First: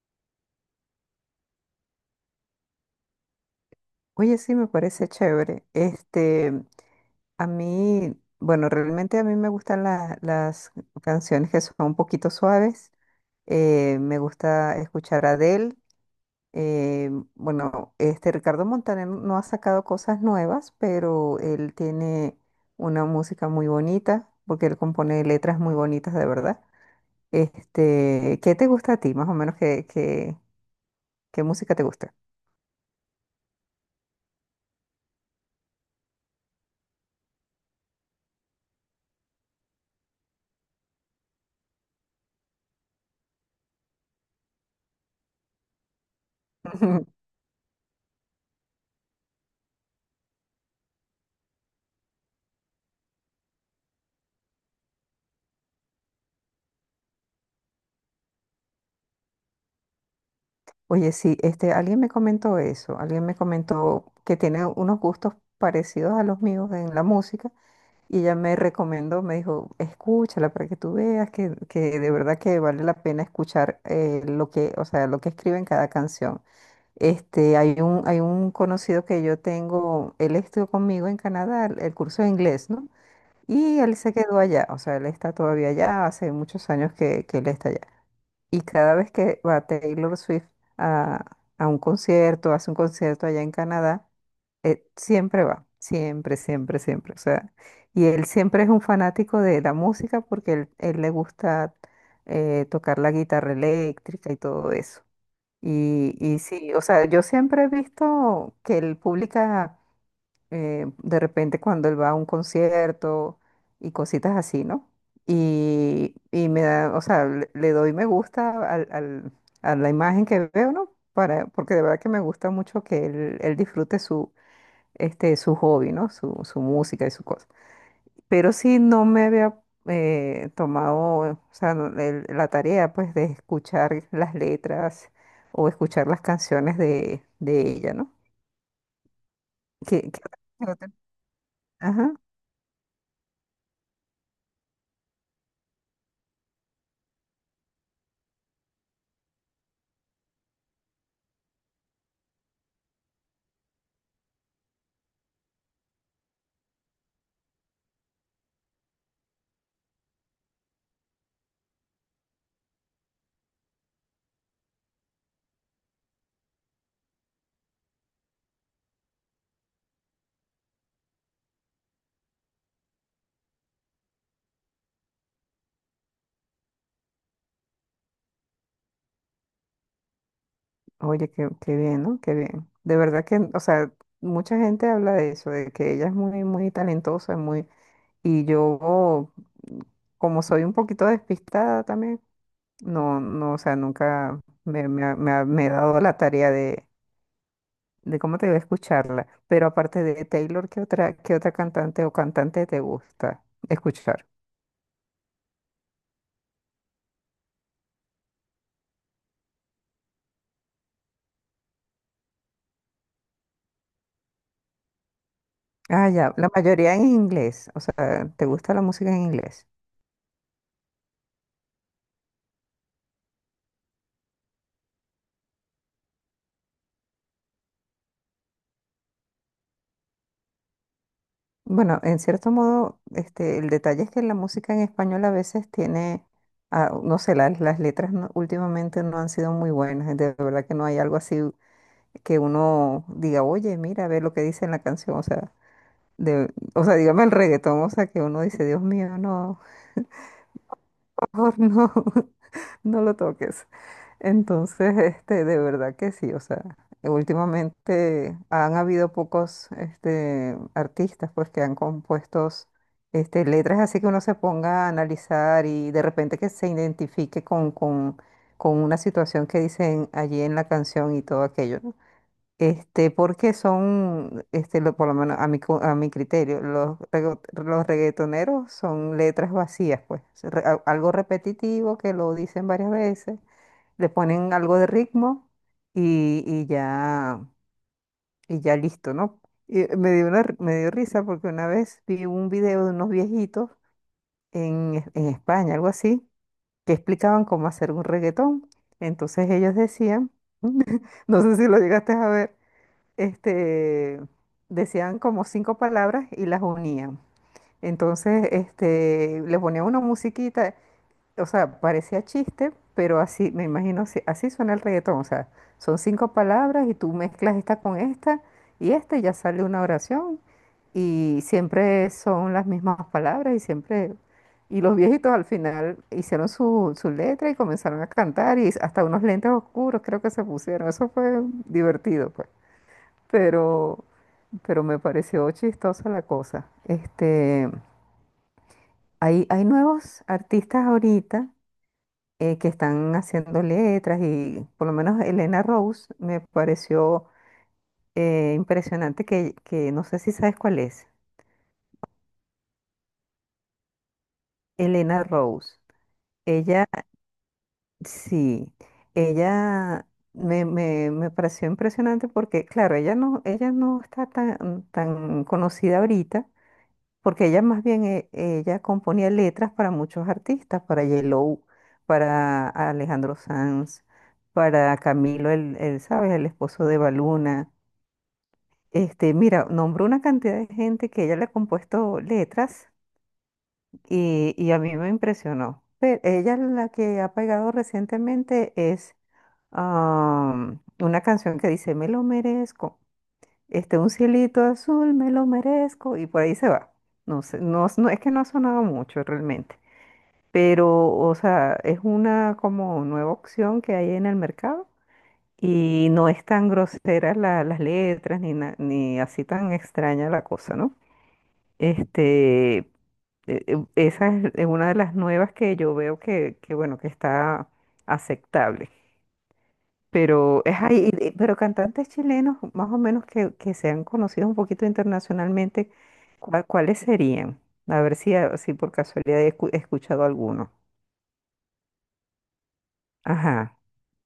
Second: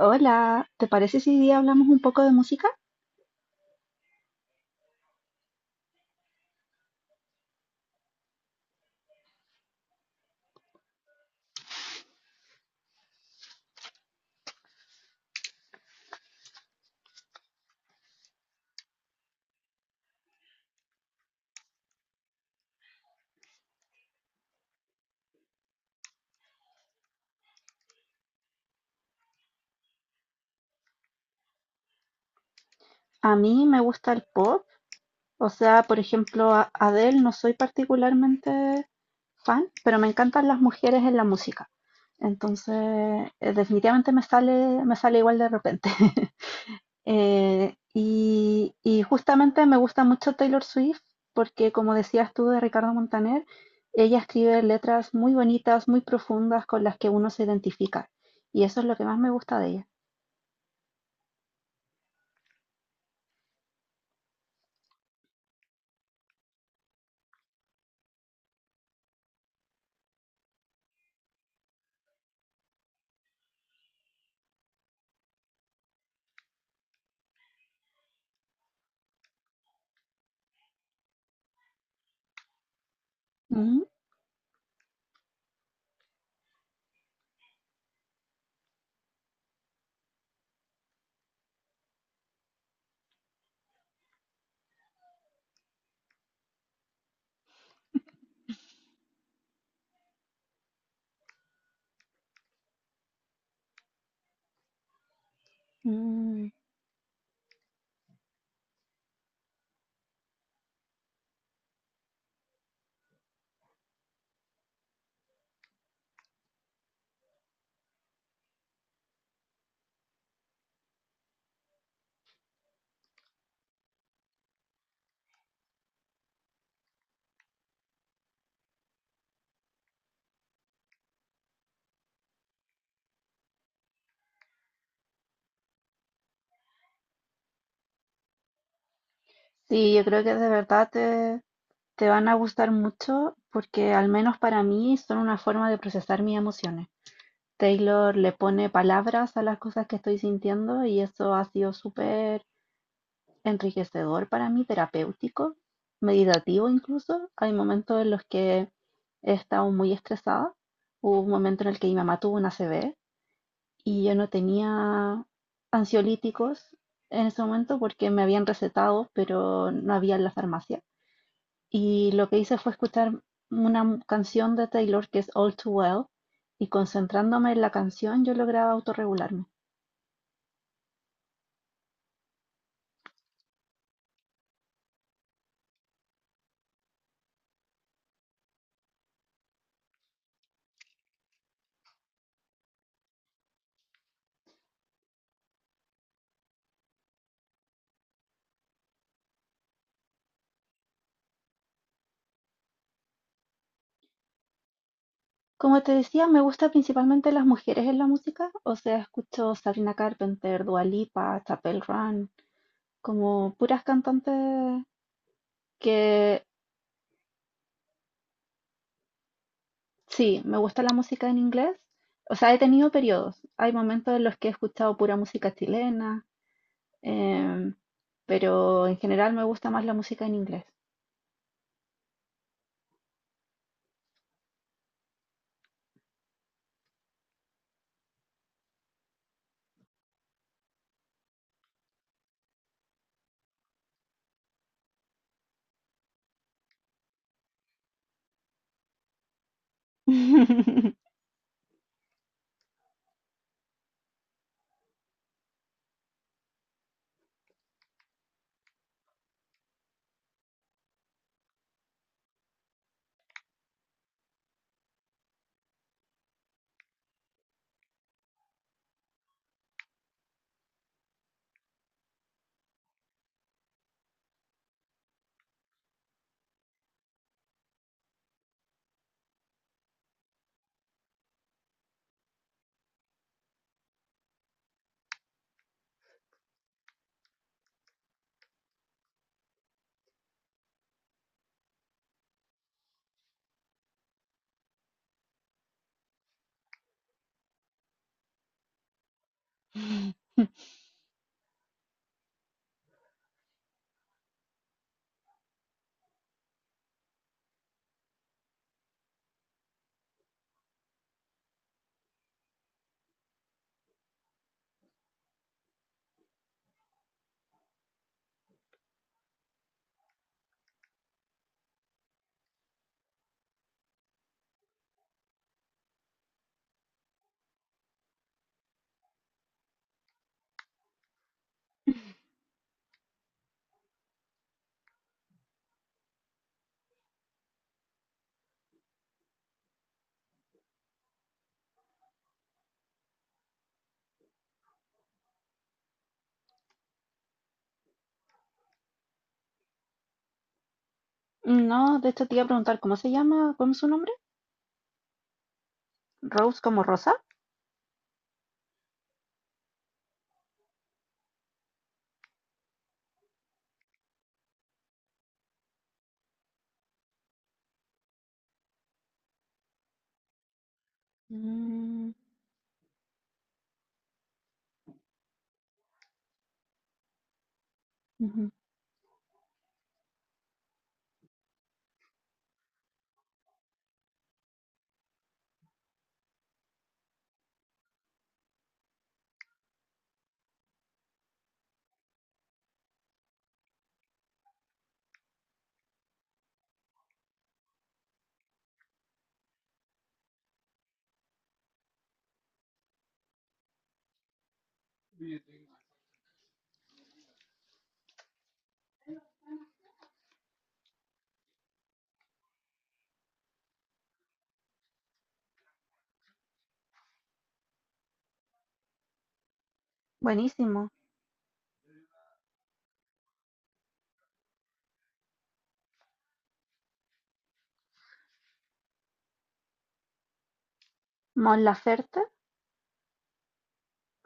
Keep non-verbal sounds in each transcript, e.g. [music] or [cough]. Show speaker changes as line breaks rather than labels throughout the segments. Hola, ¿te parece si hoy día hablamos un poco de música?
Oye, sí, me parece chévere. A mí, bueno, realmente a mí me gustan las canciones que son un poquito suaves. Me gusta escuchar a Adele. Eh, bueno, este Ricardo Montaner no ha sacado cosas nuevas, pero él tiene una música muy bonita, porque él compone letras muy bonitas, de verdad. ¿Qué te gusta a ti, más o menos? Qué música te gusta?
A mí me gusta el pop, o sea, por ejemplo, a Adele no soy particularmente fan, pero me encantan las mujeres en la música. Entonces, definitivamente me sale igual de repente. [laughs]
[laughs]
Y justamente me gusta mucho Taylor Swift porque, como decías tú de Ricardo Montaner, ella escribe letras muy bonitas, muy profundas con las que uno se identifica. Y eso es lo que más me gusta de ella.
Oye, sí, este, alguien me comentó eso, alguien me comentó que tiene unos gustos parecidos a los míos en la música y ella me recomendó, me dijo, escúchala para que tú veas que de verdad que vale la pena escuchar lo que, o sea, lo que escribe en cada canción. Este, hay un conocido que yo tengo, él estudió conmigo en Canadá el curso de inglés, ¿no? Y
Mm.
él se quedó allá, o sea, él está todavía allá, hace muchos años que él está allá. Y cada vez que va Taylor Swift a, a un concierto, hace un concierto allá en Canadá, siempre va, siempre, siempre, siempre. O sea, y él siempre es un fanático de la música porque él le gusta tocar la guitarra eléctrica y todo eso. Y
Mm.
sí, o sea, yo siempre he visto que él publica de repente cuando él va a un concierto y cositas así, ¿no? Y me da, o sea, le doy me gusta a la imagen que veo, ¿no? Para, porque de verdad que me gusta mucho que él disfrute su, este, su hobby, ¿no? Su música y su cosa. Pero sí no me había tomado, o sea, la tarea, pues, de escuchar las letras o escuchar las canciones de ella, ¿no?
Sí, yo
Que,
creo que
que-
de verdad te, te
Ajá.
van a gustar mucho porque al menos para mí son una forma de procesar mis emociones. Taylor le pone palabras a las cosas que estoy sintiendo y eso ha sido súper enriquecedor para mí, terapéutico, meditativo incluso. Hay momentos en los que he estado muy estresada. Hubo un momento en el que mi mamá tuvo una ACV y yo no tenía ansiolíticos en ese momento porque me habían recetado, pero no había en la farmacia. Y lo que hice fue escuchar una canción de Taylor que es All Too Well, y concentrándome en la canción yo lograba autorregularme.
Oye, qué, qué bien, ¿no? Qué bien. De verdad que, o sea, mucha gente habla de eso, de que ella es muy, muy talentosa, muy... Y yo, como soy un poquito despistada también, no, no, o sea, nunca me, me he dado la tarea de cómo te voy a escucharla. Pero aparte de Taylor, qué otra cantante o cantante te gusta escuchar?
Como te decía, me gusta principalmente las mujeres en la música, o sea, escucho Sabrina Carpenter, Dua Lipa, Chapel Run, como puras cantantes
Ah, ya,
que...
la mayoría en inglés, o sea, ¿te gusta la música en inglés?
Sí, me gusta la música en inglés. O sea, he tenido periodos. Hay momentos en los que he escuchado pura música chilena, em, pero en general me gusta más la música en inglés.
Bueno, en cierto modo, este, el detalle es que la música en español a veces tiene, ah, no sé, las letras no- últimamente no han sido muy buenas. De verdad que no hay algo así que uno diga, oye, mira, ve lo que dice en la canción. O sea, de, o sea, dígame el reggaetón, o sea, que uno dice, Dios mío, no,
[laughs]
[laughs] por favor, no, [laughs] no lo toques. Entonces, [laughs] este, de verdad que sí, o sea, últimamente han habido pocos, este, artistas, pues, que han compuesto, este, letras así que uno se ponga a analizar y de repente que se identifique con una situación que dicen allí en la canción y todo aquello, ¿no? Este, porque son, este, por lo menos a mi, a mi criterio, los, los reggaetoneros son letras vacías, pues, algo repetitivo que lo dicen varias veces le ponen algo de ritmo y, y ya, y ya listo, ¿no? Y me dio una, me dio risa porque una vez vi un video de unos viejitos en, en España, algo así, que explicaban cómo hacer un reggaetón. Entonces ellos decían, [laughs] no sé si lo llegaste a ver, este, decían como cinco palabras y las unían. Entonces, este, le ponían una musiquita. O sea, parecía chiste, pero así, me imagino, así, así suena el reggaetón. O sea, son cinco palabras y tú mezclas esta con esta y esta y ya sale una oración y siempre son las mismas palabras y siempre... Y los viejitos al final hicieron su, su letra y comenzaron a cantar y hasta unos lentes oscuros creo que se pusieron. Eso fue divertido, pues. Pero, pero me pareció chistosa la cosa. Este, hay nuevos artistas ahorita que están haciendo letras y por lo menos Elena Rose me pareció impresionante que no sé si sabes cuál es.
No, de hecho te iba a preguntar, ¿cómo se llama? ¿Cómo es su nombre?
Elena Rose.
¿Rose como
Ella,
Rosa?
sí, ella me, me, me pareció impresionante porque, claro, ella no está tan, tan conocida ahorita, porque ella más bien, ella componía letras para muchos artistas, para Yellow,
Mm,
para Alejandro Sanz, para Camilo, el, ¿sabes? El esposo de Baluna.
ujú.
Este, mira, nombró una cantidad de gente que ella le ha compuesto letras y a mí me impresionó. Pero ella la que ha pegado recientemente es una canción que dice, me lo merezco, este, un cielito azul, me lo merezco, y por ahí se va. No sé, no, es que no ha sonado mucho realmente, pero, o sea, es una como nueva opción que hay en el mercado. Y no es tan grosera las letras ni, ni así tan extraña la cosa, ¿no? Este, esa es una de las nuevas que yo veo que, bueno, que está aceptable. Pero es
Buenísimo.
ahí, pero cantantes chilenos más o menos que sean conocidos un poquito internacionalmente, ¿cuáles serían? A ver si, si por casualidad he escuchado alguno.
Mon Laferte.
Ajá.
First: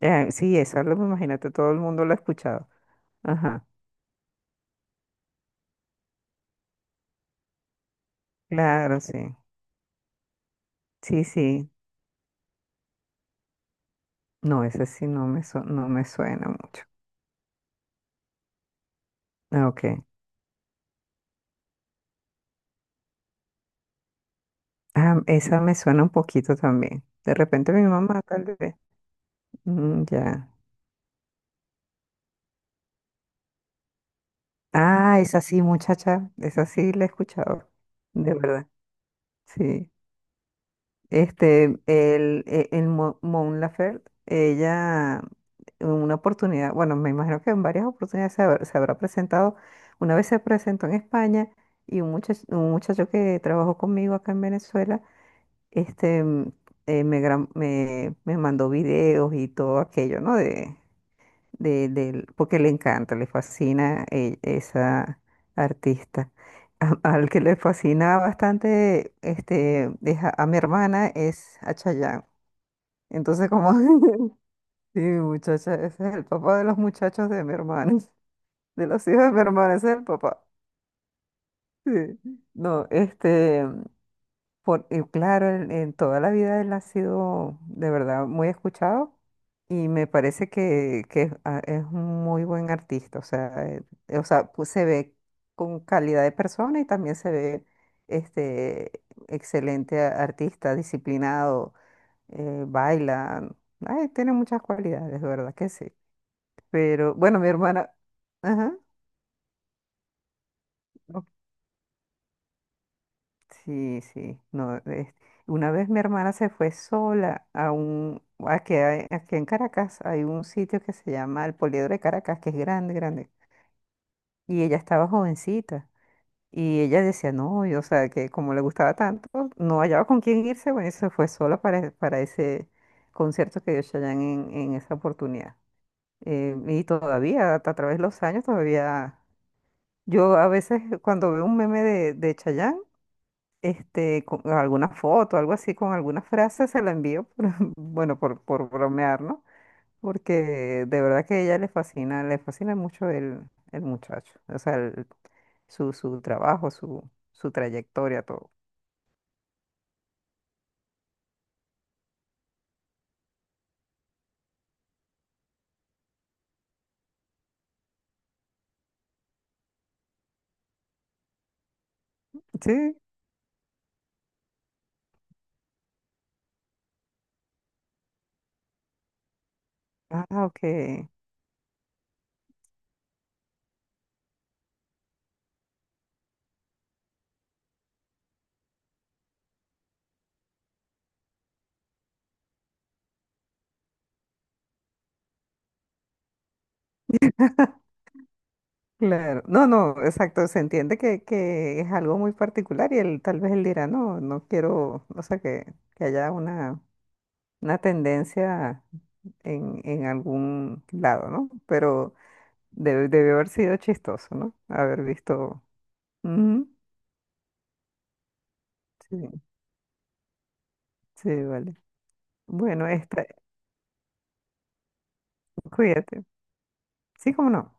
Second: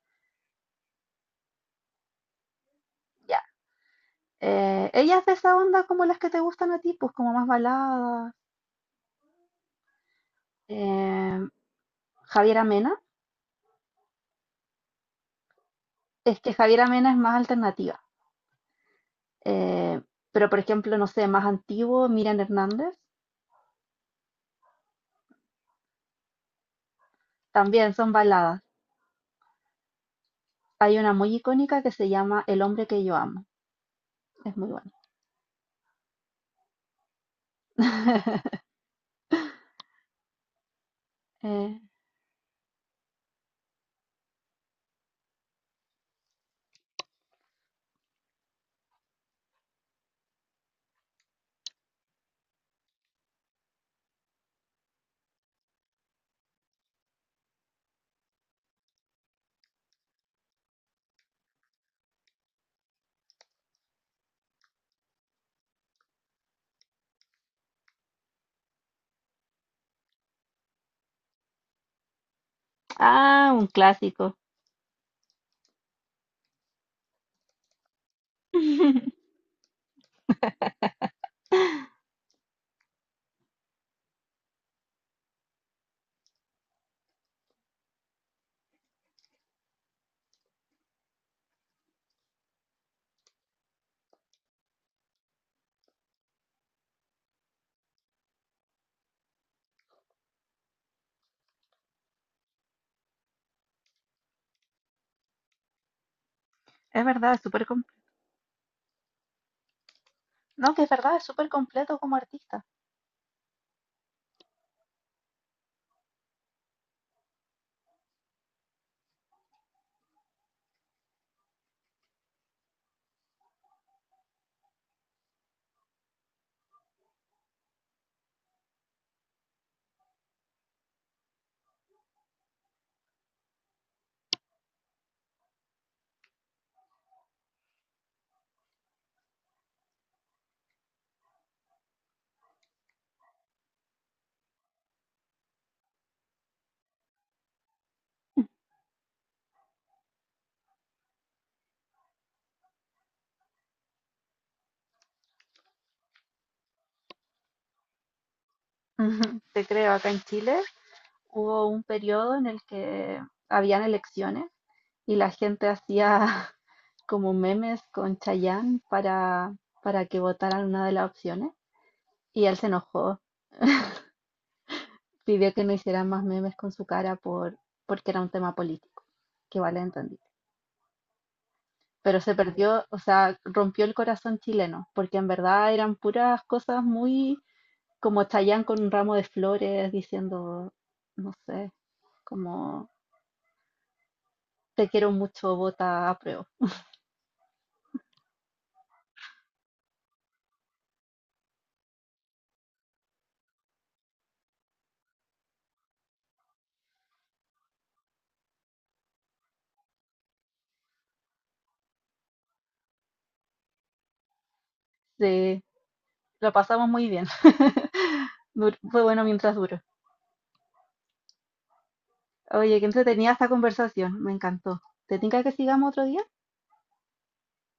Sí, eso lo imagínate, todo el mundo lo ha escuchado.
Ya.
Ajá.
Ella es de esa onda como las que te gustan a ti, pues como más baladas.
Claro, sí. Sí,
Em,
sí.
Javiera Mena.
No, ese sí no me, no me
Es
suena
que
mucho.
Javiera Mena es más alternativa.
Ah,
Eh,
ok.
pero por ejemplo, no sé, más antiguo, Miriam Hernández,
Ah, esa me suena un poquito también. De repente mi
también son
mamá, tal
baladas.
vez. Mm, ya.
Hay una muy icónica que se llama El hombre que yo amo. Es muy buena.
Ah, esa sí, muchacha. Esa sí la he escuchado. De
[laughs]
verdad. Sí. Este,
Eh,
el, e- el, Mo- Mon Laferte, ella, en una oportunidad, bueno, me imagino que en varias oportunidades se habrá presentado. Una vez se presentó en España y un muchacho que trabajó conmigo acá en Venezuela, este, me, me mandó videos y todo aquello, ¿no? De, porque le encanta, le fascina esa artista. [laughs] Al que le fascina bastante este, es a mi hermana es a Chayanne. Entonces,
ah, un
como,
clásico.
[laughs] sí, muchacha, ese es el papá de los muchachos de mi hermana, [laughs] de los hijos de
[laughs]
mi hermana, ese es el papá. Sí. No, este. Por, y claro, en toda la vida él ha sido de verdad muy escuchado y me parece que es un muy buen artista. O sea, pues, se ve con calidad de persona y también se ve este, excelente artista, disciplinado, baila. Ay, tiene muchas cualidades, de verdad que sí.
Es
Pero
verdad,
bueno,
es
mi
súper
hermana.
completo.
Ajá.
No, que es verdad, es súper completo como artista.
Sí, sí, no, una vez mi hermana se fue sola a un, aquí, aquí en Caracas hay un sitio que se llama el Poliedro de Caracas, que es grande, grande, y ella estaba jovencita, y ella decía, no, yo, o sea, que como le gustaba tanto, no hallaba con quién irse, bueno, y se fue sola para ese concierto que dio Chayanne en esa oportunidad. Y todavía, a través de los años, todavía, yo a veces cuando veo un meme de Chayanne, este, con alguna foto, algo así, con alguna frase, se la envío, [laughs] bueno, por bromear, ¿no? Porque de verdad que a ella le fascina mucho el muchacho, o sea, su, su trabajo, su trayectoria, todo.
Ujú. Te creo, acá en Chile hubo un periodo en el que habían elecciones y la gente hacía [laughs] como memes con Chayanne para que votaran una de las opciones y él se
Sí,
enojó, pidió que no hicieran más memes con su cara por, porque era un tema político, que vale entendí.
ah, ok.
Pero se perdió, o sea, rompió el corazón chileno, porque en verdad eran puras cosas muy como Chayanne con un ramo de flores diciendo, no sé, como te quiero mucho, vota a...
[laughs] Claro, no, no, exacto, se entiende que es algo muy particular y él tal vez él dirá, no, no quiero, o sea, que haya una tendencia en algún lado, ¿no? Pero debió haber sido chistoso, ¿no? Haber visto.
Sí, lo
Ujú,
pasamos muy bien. [laughs] Fue
sí,
bueno mientras duró.
sí, vale.
Oye,
Bueno,
qué
esta,
entretenida esta conversación, me encantó. ¿Te tinca que sigamos otro día?
cuídate. Sí, cómo no.